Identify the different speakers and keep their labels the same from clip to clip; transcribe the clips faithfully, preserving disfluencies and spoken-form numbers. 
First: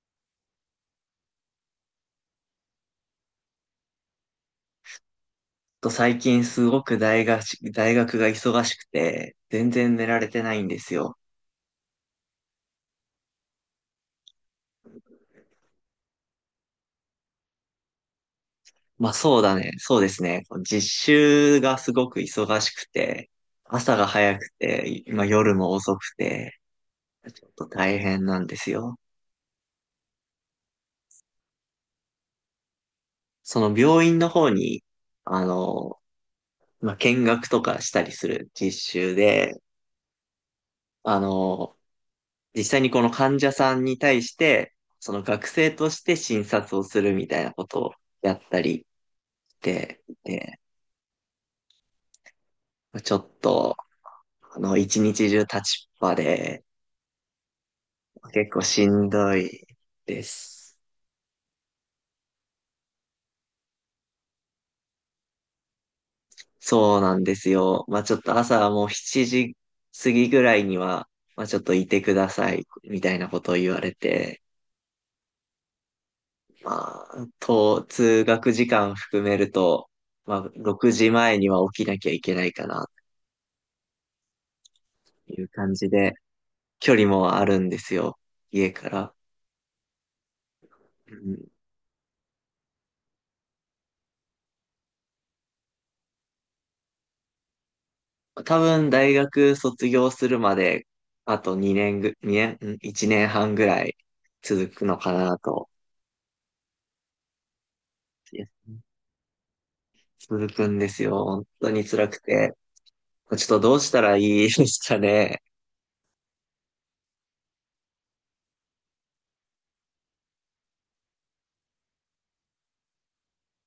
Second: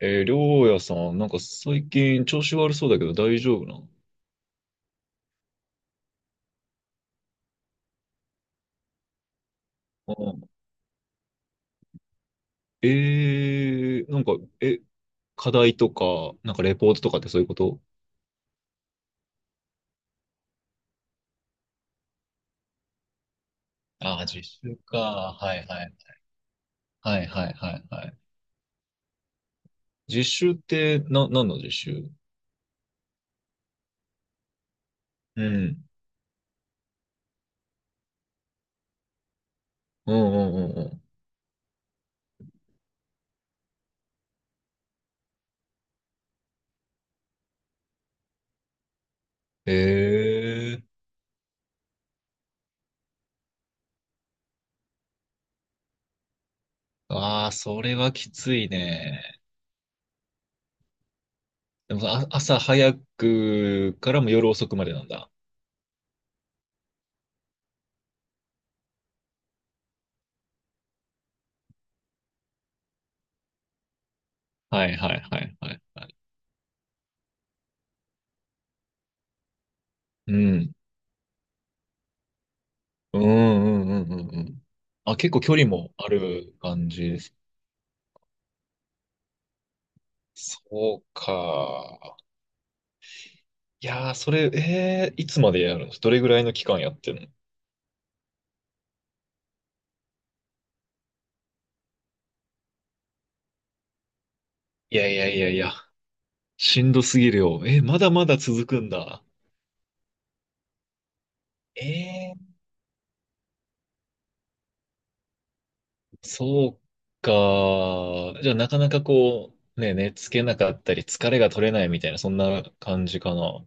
Speaker 1: えー、りょうやさん、なんか最近調子悪そうだけど大丈夫なの？
Speaker 2: と最近すごく大学大学が忙しくて、全然寝
Speaker 1: う
Speaker 2: られて
Speaker 1: ん。
Speaker 2: ないんですよ。
Speaker 1: えー、なんか、え、課題とか、なんかレポートとかってそういうこと？
Speaker 2: まあそうだね。そうですね。実習がすごく忙しくて、朝が
Speaker 1: ああ、
Speaker 2: 早
Speaker 1: 実
Speaker 2: く
Speaker 1: 習か。
Speaker 2: て、まあ夜
Speaker 1: はい
Speaker 2: も
Speaker 1: はい。
Speaker 2: 遅くて、
Speaker 1: はい
Speaker 2: ちょ
Speaker 1: は
Speaker 2: っ
Speaker 1: い
Speaker 2: と
Speaker 1: はい
Speaker 2: 大
Speaker 1: はい。
Speaker 2: 変なんですよ。
Speaker 1: 実習って、な、何の実習？
Speaker 2: その病院の方に、
Speaker 1: う
Speaker 2: あ
Speaker 1: ん。
Speaker 2: の、まあ見学とかしたりする実習で、
Speaker 1: うんうんうんう
Speaker 2: あの、実際にこの患者さんに対して、その学生として診察をするみたいなことをやったり
Speaker 1: ん。
Speaker 2: して、
Speaker 1: えー、
Speaker 2: ちょっと、あの、一日中立ちっぱで、
Speaker 1: ああ、それはき
Speaker 2: 結
Speaker 1: つ
Speaker 2: 構
Speaker 1: い
Speaker 2: しんど
Speaker 1: ね。
Speaker 2: いです。
Speaker 1: でもあ、朝早くからも夜遅くまでなんだ。
Speaker 2: そうなんですよ。まあちょっと朝はもうしちじ過ぎぐらいには、まあちょっといてください、みたいなことを言われて、
Speaker 1: はいはいはいはいはい。
Speaker 2: まあ、と、通学時間含めると、
Speaker 1: う
Speaker 2: まあ
Speaker 1: ん。
Speaker 2: ろくじまえには起きなきゃいけないかな、
Speaker 1: うんうんうんうんうん。あ、結
Speaker 2: と
Speaker 1: 構
Speaker 2: いう
Speaker 1: 距離
Speaker 2: 感じ
Speaker 1: もあ
Speaker 2: で、
Speaker 1: る感
Speaker 2: 距
Speaker 1: じ
Speaker 2: 離
Speaker 1: です。
Speaker 2: もあるんですよ、家から。
Speaker 1: そうか。いやー、それ、えー、いつまでやるの？どれぐらいの期間やってるの？
Speaker 2: 多分大学卒業するまで、あと2年ぐ、2年、いちねんいちねんはんぐらい続く
Speaker 1: い
Speaker 2: の
Speaker 1: や
Speaker 2: か
Speaker 1: いや
Speaker 2: な
Speaker 1: いやい
Speaker 2: と。
Speaker 1: や、しんどすぎるよ。えー、まだま
Speaker 2: い
Speaker 1: だ
Speaker 2: や
Speaker 1: 続くんだ。
Speaker 2: 続くんですよ。本当に辛く
Speaker 1: えー、
Speaker 2: て。ちょっとどうしたらいいですかね。
Speaker 1: そうか。じゃあ、なかなかこう、ね、寝つけなかったり、疲れが取れないみたいな、そんな感じかな。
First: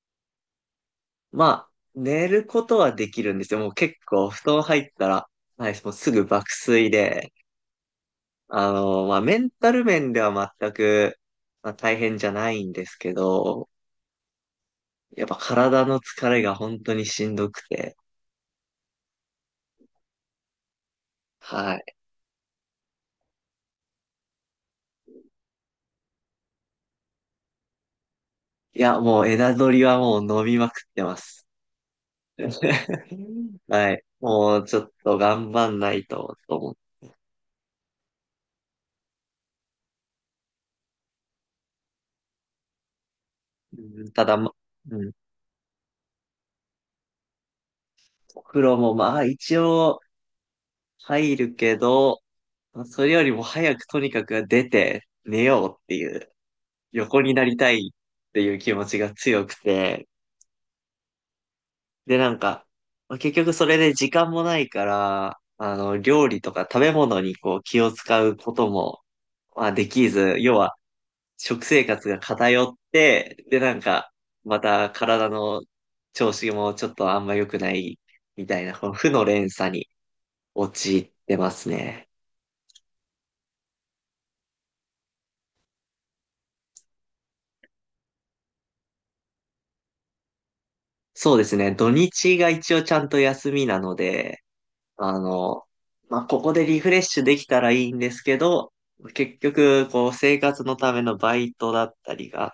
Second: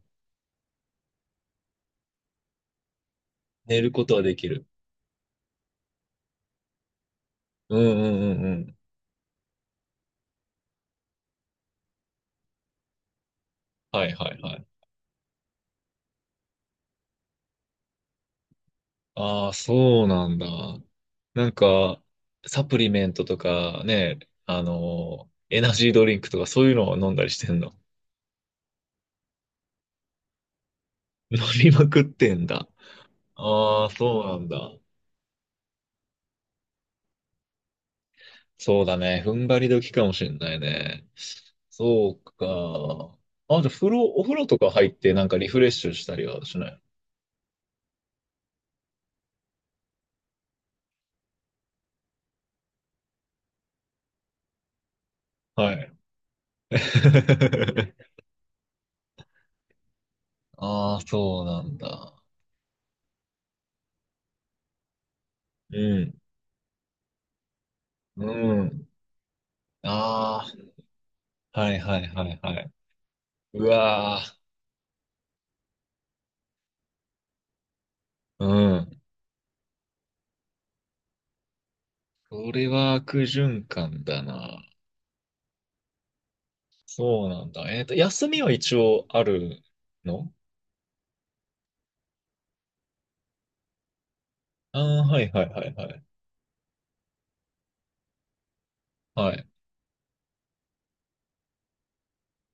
Speaker 2: まあ、寝ることはできるんですよ。もう
Speaker 1: 寝る
Speaker 2: 結
Speaker 1: ことは
Speaker 2: 構
Speaker 1: で
Speaker 2: 布
Speaker 1: き
Speaker 2: 団
Speaker 1: る。
Speaker 2: 入ったら、はい、もうすぐ爆睡で、
Speaker 1: うんうんうんう
Speaker 2: あ
Speaker 1: ん。
Speaker 2: の、まあメンタル面では全く、まあ、大変じゃないんですけど、
Speaker 1: はいはいはい。
Speaker 2: やっぱ体の疲れが本当にしんどくて、
Speaker 1: ああ、そうなんだ。なん
Speaker 2: はい。
Speaker 1: か、サプリメントとかね、あのエナジードリンクとかそういうのを飲んだりしてんの？
Speaker 2: いや、もう枝取りはもう飲みまくってま
Speaker 1: 飲
Speaker 2: す。
Speaker 1: みまくってん だ。ああ、
Speaker 2: はい。
Speaker 1: そうなん
Speaker 2: もう
Speaker 1: だ。
Speaker 2: ちょっと頑張んないと、と思う。
Speaker 1: そうだね。踏ん張り時かもしんないね。そうか。あ、じゃあ、風
Speaker 2: う
Speaker 1: 呂、
Speaker 2: ん
Speaker 1: お
Speaker 2: た
Speaker 1: 風
Speaker 2: だ、
Speaker 1: 呂
Speaker 2: ま、
Speaker 1: とか入っ
Speaker 2: うん。
Speaker 1: てなんかリフレッシュしたりはしない？
Speaker 2: お風呂もまあ一応入るけど、それよりも早くとにかく出て寝よ
Speaker 1: は
Speaker 2: うって
Speaker 1: い。
Speaker 2: いう、横になりたい っていう気持ちが強くて、
Speaker 1: ああ、そうなんだ。
Speaker 2: でなんか、まあ結局それで時間もないから、あ
Speaker 1: う
Speaker 2: の、
Speaker 1: ん。
Speaker 2: 料理とか食べ物にこう気を使うこ
Speaker 1: う
Speaker 2: と
Speaker 1: ん。
Speaker 2: も、まあできず、
Speaker 1: あ
Speaker 2: 要は
Speaker 1: あ、
Speaker 2: 食
Speaker 1: はい
Speaker 2: 生
Speaker 1: はい
Speaker 2: 活が
Speaker 1: はいは
Speaker 2: 偏
Speaker 1: い。
Speaker 2: って、で、
Speaker 1: う
Speaker 2: なんか、
Speaker 1: わ
Speaker 2: また体の調子もちょっとあんま良くないみ
Speaker 1: ー。う
Speaker 2: たいな、この
Speaker 1: ん。
Speaker 2: 負の連鎖に陥ってますね。
Speaker 1: それは悪循環だな。そうなんだ。えっと、休みは一応あるの？
Speaker 2: そうですね。土日が一応ちゃんと休みなので、
Speaker 1: ああー、
Speaker 2: あ
Speaker 1: はいはい
Speaker 2: の、
Speaker 1: はいはい。
Speaker 2: まあ、ここでリフレッシュできたらいいんですけど、
Speaker 1: は
Speaker 2: 結
Speaker 1: い。
Speaker 2: 局、こう、生活のためのバイトだったりが、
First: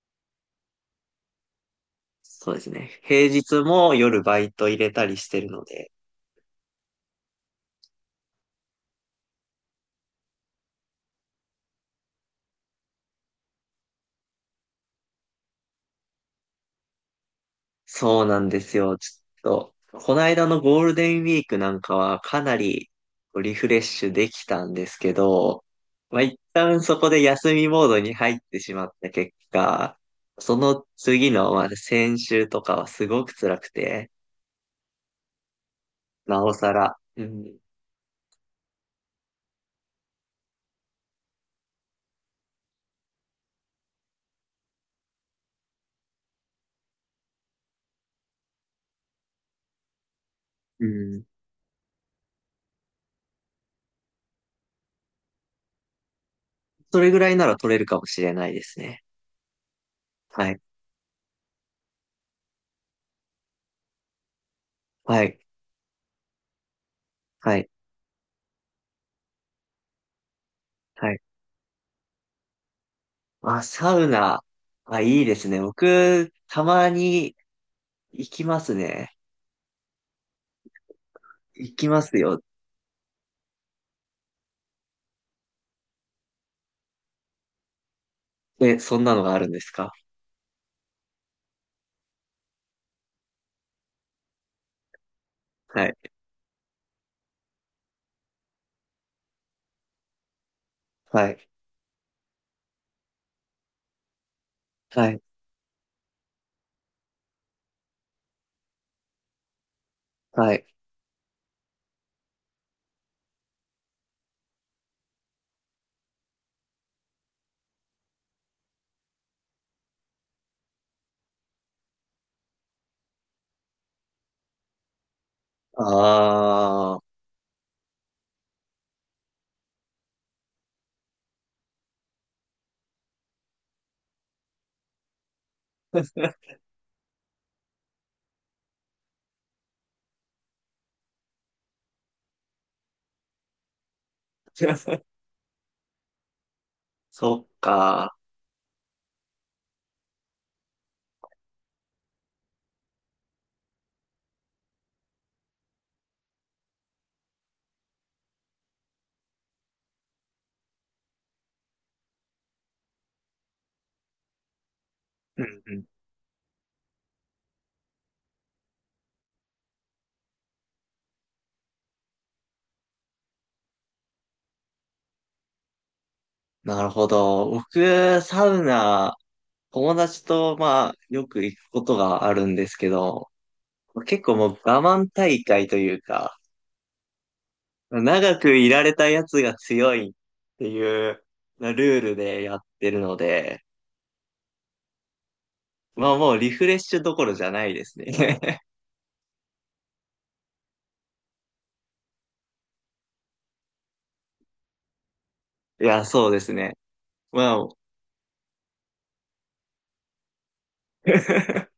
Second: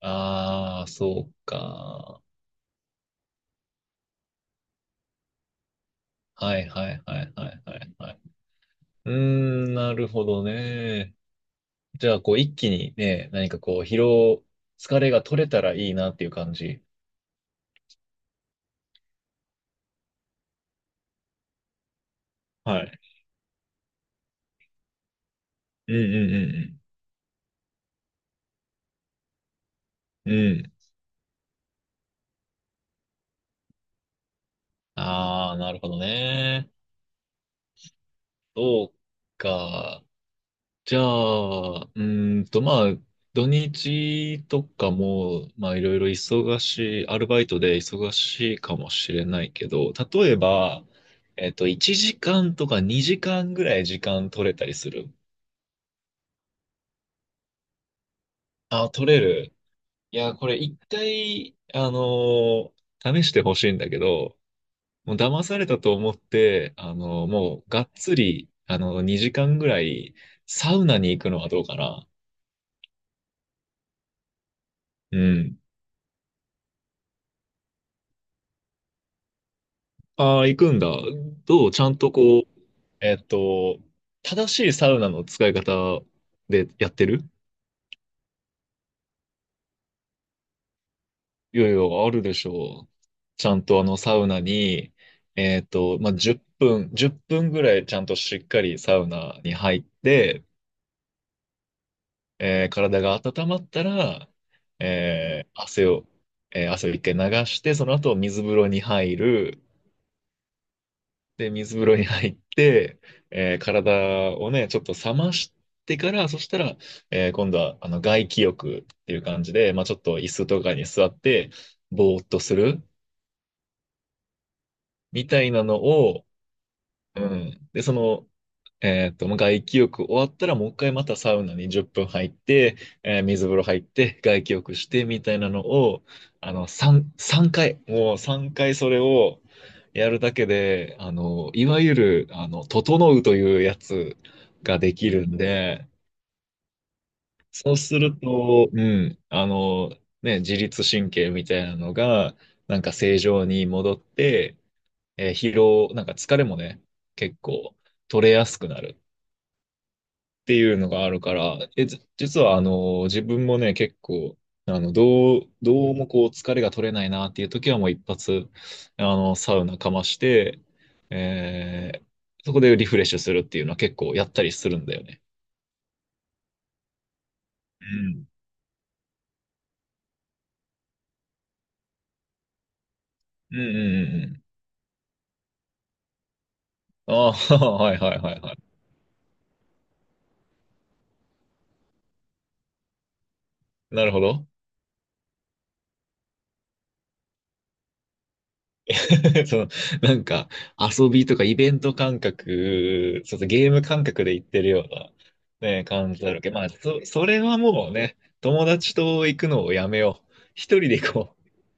Speaker 1: ああ、そうか。
Speaker 2: そうですね。平日も夜バイト入れたりしてるので、
Speaker 1: はいはいはいはいはいはい。うーん、なるほどね。じゃあ、こう、一気にね、何かこう、疲労、疲れが取れたらいいなっていう感じ。
Speaker 2: そうなんですよ。ちょっと、この間のゴールデンウィークなんかはかな
Speaker 1: は
Speaker 2: り
Speaker 1: い。
Speaker 2: リフレッシュできたんですけど、
Speaker 1: うん
Speaker 2: まあ、一
Speaker 1: う
Speaker 2: 旦
Speaker 1: ん
Speaker 2: そこで休みモードに入ってしまった結果、
Speaker 1: うんうん。
Speaker 2: そ
Speaker 1: うん。
Speaker 2: の次の、まあ、先週とかはすごく辛くて、
Speaker 1: ああ、なるほど
Speaker 2: なお
Speaker 1: ね。
Speaker 2: さら、うん、
Speaker 1: そうか。じゃあ、うーんと、まあ、土日とかも、まあ、いろいろ忙しい、アルバイトで忙しいかもしれないけど、例え
Speaker 2: う
Speaker 1: ば、
Speaker 2: ん、
Speaker 1: えっと、いちじかんとかにじかんぐらい時間取れたりする？
Speaker 2: それぐらいなら取れるかもしれないです
Speaker 1: あ、
Speaker 2: ね。
Speaker 1: 取れる。いや、こ
Speaker 2: は
Speaker 1: れ
Speaker 2: い、
Speaker 1: 一回、あのー試してほしいんだけど、もう
Speaker 2: はい、
Speaker 1: 騙されたと思って、あのー
Speaker 2: は
Speaker 1: も
Speaker 2: い、
Speaker 1: う、がっつり、あのにじかんぐらい、サウナに
Speaker 2: はい。
Speaker 1: 行くのはどうかな。
Speaker 2: まあ、サウナ、あ、
Speaker 1: う
Speaker 2: いいですね。
Speaker 1: ん。
Speaker 2: 僕、たまに行きますね。
Speaker 1: ああ、行くんだ。どう
Speaker 2: 行
Speaker 1: ち
Speaker 2: き
Speaker 1: ゃん
Speaker 2: ま
Speaker 1: と
Speaker 2: すよ。
Speaker 1: こう、えっと、正しいサウナの使い方でやってる？
Speaker 2: え、そんなのがあるんですか？
Speaker 1: いやいや、あるでしょう。ちゃんとあのサウナに、えっ
Speaker 2: はい。
Speaker 1: と、まあ、じゅっぷん、いっぷんぐらいちゃんとしっかりサウナに入って、
Speaker 2: はい。
Speaker 1: えー体が温まったら、
Speaker 2: はい。
Speaker 1: えー汗を、えー汗を一回流して、その後水風呂に入る。
Speaker 2: はい。
Speaker 1: で、水風呂に入って、えー体をね、ちょっと冷ましてから、そしたら、えー今度は、あの、外気浴っていう感じで、まあ、ちょっと椅子とかに座って、ぼーっとするみたいなのを、
Speaker 2: ああ。
Speaker 1: うん。で、その、えっと、まあ外気浴終わったらもう一回またサウナにじゅっぷん入って、えー水風呂入って外気浴してみたいなのを、あ の、さん、さんかい、もうさんかいそれをやるだけで、あの、いわゆる、あの、整うというやつができるんで、
Speaker 2: そっ
Speaker 1: そうす
Speaker 2: か。
Speaker 1: ると、うん、あの、ね、自律神経みたいなのが、なんか正常に戻って、えー疲労、なんか疲れもね、結構取れやすくなる。っていうのがあるから、え、じ実はあの、自分もね、結構、あの、ど
Speaker 2: う
Speaker 1: う、
Speaker 2: んうん。
Speaker 1: どうもこう、疲れが取れないなっていう時はもう一発、あの、サウナかまして、えーそこでリフレッシュするっていうのは結構やったりするんだよね。
Speaker 2: なるほど。
Speaker 1: う
Speaker 2: 僕、
Speaker 1: ん。
Speaker 2: サウナ、友達と、まあ、よく行くことがあるんですけど、
Speaker 1: うんうんうん
Speaker 2: 結
Speaker 1: う
Speaker 2: 構
Speaker 1: ん。
Speaker 2: もう我慢大会というか、
Speaker 1: ああ、はいはいは
Speaker 2: 長
Speaker 1: いは
Speaker 2: く
Speaker 1: い。
Speaker 2: いられたやつが強いっていうルールでやってるので、
Speaker 1: なるほど。
Speaker 2: まあもうリフレッシュどころじゃないですね。
Speaker 1: そう、なんか遊びとかイベント感覚、そうそう、ゲーム感覚で行ってるような、
Speaker 2: い
Speaker 1: ね、
Speaker 2: や、
Speaker 1: 感じ
Speaker 2: そう
Speaker 1: だろ
Speaker 2: で
Speaker 1: うけ
Speaker 2: す
Speaker 1: ど、まあ、
Speaker 2: ね。
Speaker 1: そ、それ
Speaker 2: ま
Speaker 1: は
Speaker 2: あ、
Speaker 1: もうね、友達と行くのをやめよう。一人で行こう。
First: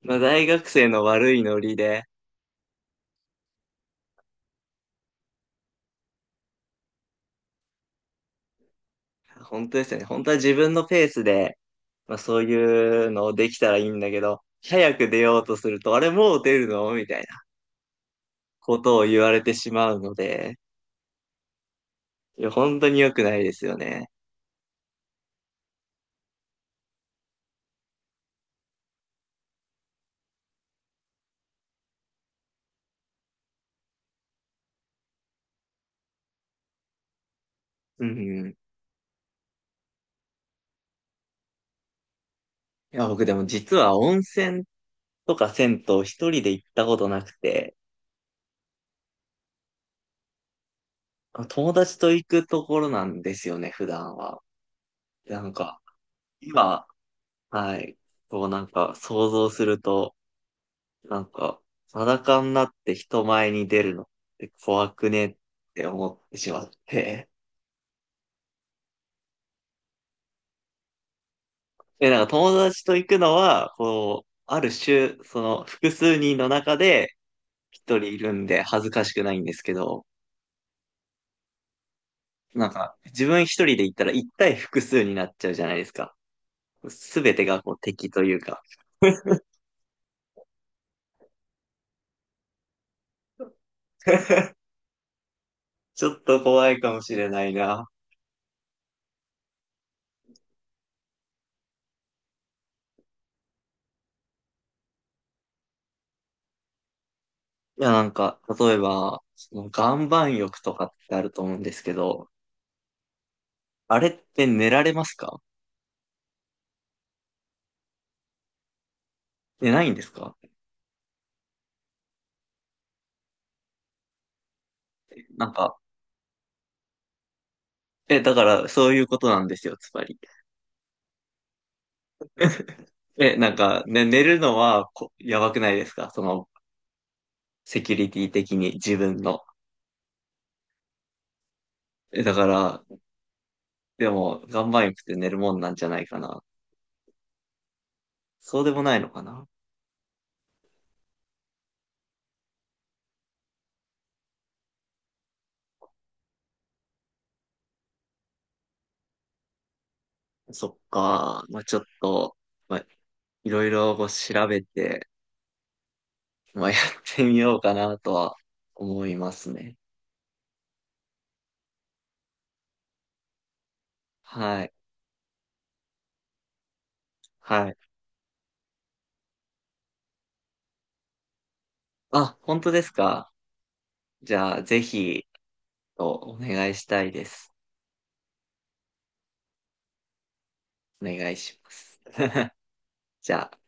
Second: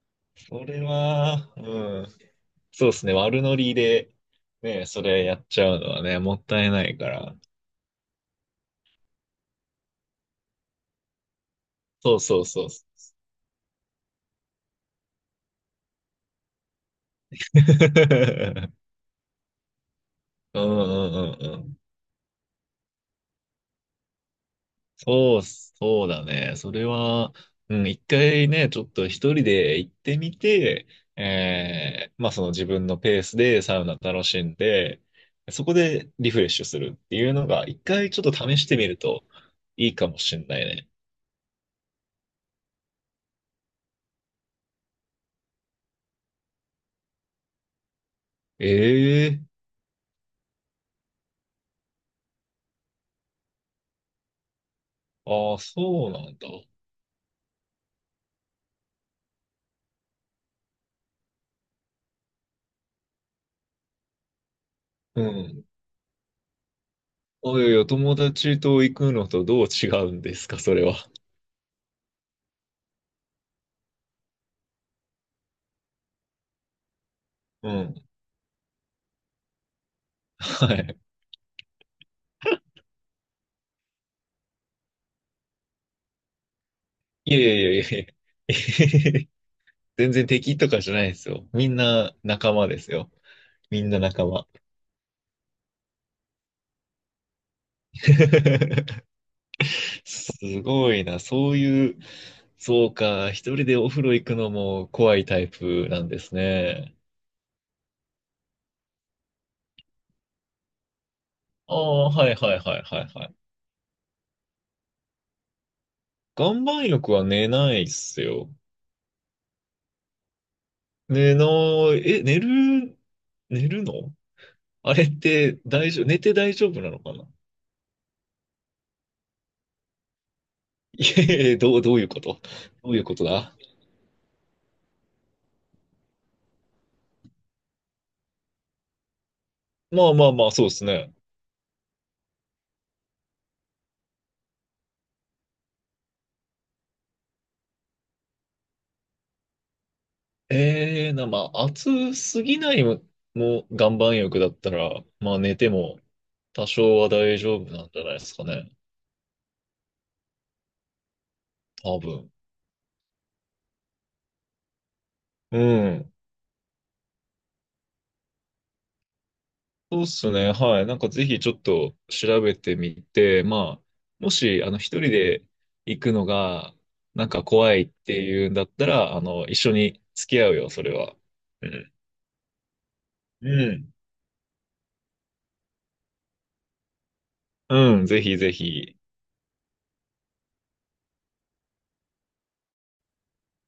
Speaker 2: まあ、大
Speaker 1: そ
Speaker 2: 学
Speaker 1: れ
Speaker 2: 生の悪い
Speaker 1: は、
Speaker 2: ノリ
Speaker 1: う
Speaker 2: で、
Speaker 1: ん、そうですね、悪ノリで、ね、それやっちゃうのはね、もったいないから。
Speaker 2: 本当ですよね。本当は自分のペースで、ま
Speaker 1: そ
Speaker 2: あ、
Speaker 1: うそ
Speaker 2: そう
Speaker 1: うそう。
Speaker 2: いうのをできたらいいんだけど、早く出ようとすると、あれもう出るのみたいな ことを言われてしまうので、
Speaker 1: うんうんうんうん。
Speaker 2: いや、本当に良くないですよね。
Speaker 1: そうっす、そうだね。それは、うん、一回ね、ちょっと一人で行ってみて、えー、まあその自分のペースでサウナ楽しんで、そこでリフレッシュするっていうのが、一
Speaker 2: うん
Speaker 1: 回ちょっと
Speaker 2: うん。い
Speaker 1: 試してみるといいかもしんないね。
Speaker 2: や、僕でも実は温泉とか銭湯一人で行ったことなくて、
Speaker 1: ええ。
Speaker 2: 友達と行くところなんですよね、普段は。なん
Speaker 1: ああ、
Speaker 2: か、
Speaker 1: そうなんだ。
Speaker 2: 今、はい、こうなんか想像すると、なんか、裸になって人前に出るのって怖く
Speaker 1: う
Speaker 2: ね？っ
Speaker 1: ん。
Speaker 2: て思ってしまって。
Speaker 1: おいおいお友達と行くのとどう違うんですか、それは。
Speaker 2: で、なんか友達と行くのは、こう、ある種、その複数人の中で
Speaker 1: う
Speaker 2: 一
Speaker 1: ん。
Speaker 2: 人いるんで恥ずかしくないんですけど、
Speaker 1: はい。
Speaker 2: なんか自分一人で行ったら一対複数になっちゃうじゃないですか。す
Speaker 1: い
Speaker 2: べ
Speaker 1: やい
Speaker 2: てが
Speaker 1: や
Speaker 2: こ
Speaker 1: い
Speaker 2: う
Speaker 1: やい
Speaker 2: 敵という
Speaker 1: や。
Speaker 2: か。
Speaker 1: 全然敵とかじゃないですよ。みんな仲間ですよ。みんな仲間。
Speaker 2: ちょっと怖いかもしれないな。
Speaker 1: すごいな。そういう、そうか。一人でお風呂行くのも怖いタイプなんですね。
Speaker 2: いや、なんか、例えば、その岩盤浴とかってあると思うんで
Speaker 1: あ
Speaker 2: すけ
Speaker 1: あ、は
Speaker 2: ど、
Speaker 1: いはいはいはいはい。
Speaker 2: あれって寝られますか？
Speaker 1: 岩盤浴は寝ないっすよ。
Speaker 2: 寝ないんですか？
Speaker 1: 寝ない、え、寝る、寝るの？あれっ
Speaker 2: なん
Speaker 1: て
Speaker 2: か、
Speaker 1: 大丈夫、寝て大丈夫なのかな？
Speaker 2: え、だからそういうことなんですよ、つまり。
Speaker 1: いえいえ、どう、どういうこと？どういうこと
Speaker 2: え、な
Speaker 1: だ？
Speaker 2: んか、ね、寝るのはこやばくないですか？その、セキュリティ的に自分の。
Speaker 1: まあまあまあ、そうですね。
Speaker 2: え、だから、でも、岩盤浴って寝るもんなんじゃないかな。そうでもないのかな？
Speaker 1: ええな、まあ、暑すぎないも、もう岩盤浴だったら、まあ、寝ても多少は大丈夫なんじゃないですかね。
Speaker 2: そっか。まあ、ちょっ
Speaker 1: 多分。
Speaker 2: と、まあ、いろいろこう調べて、
Speaker 1: うん。
Speaker 2: まあ、やってみようかなとは思いますね。
Speaker 1: そうっすね。はい。なんかぜひちょっと調べてみて、まあ、もし、
Speaker 2: は
Speaker 1: あ
Speaker 2: い。
Speaker 1: の、一人で行くのが、なんか
Speaker 2: は
Speaker 1: 怖
Speaker 2: い。
Speaker 1: いっていうんだったら、あの、一緒に付き合うよ、それは。うん。
Speaker 2: あ、本当ですか？
Speaker 1: うん。
Speaker 2: じゃあ、ぜひ、お願いしたいです。
Speaker 1: うん、ぜひぜひ。
Speaker 2: お願いします。じゃあ。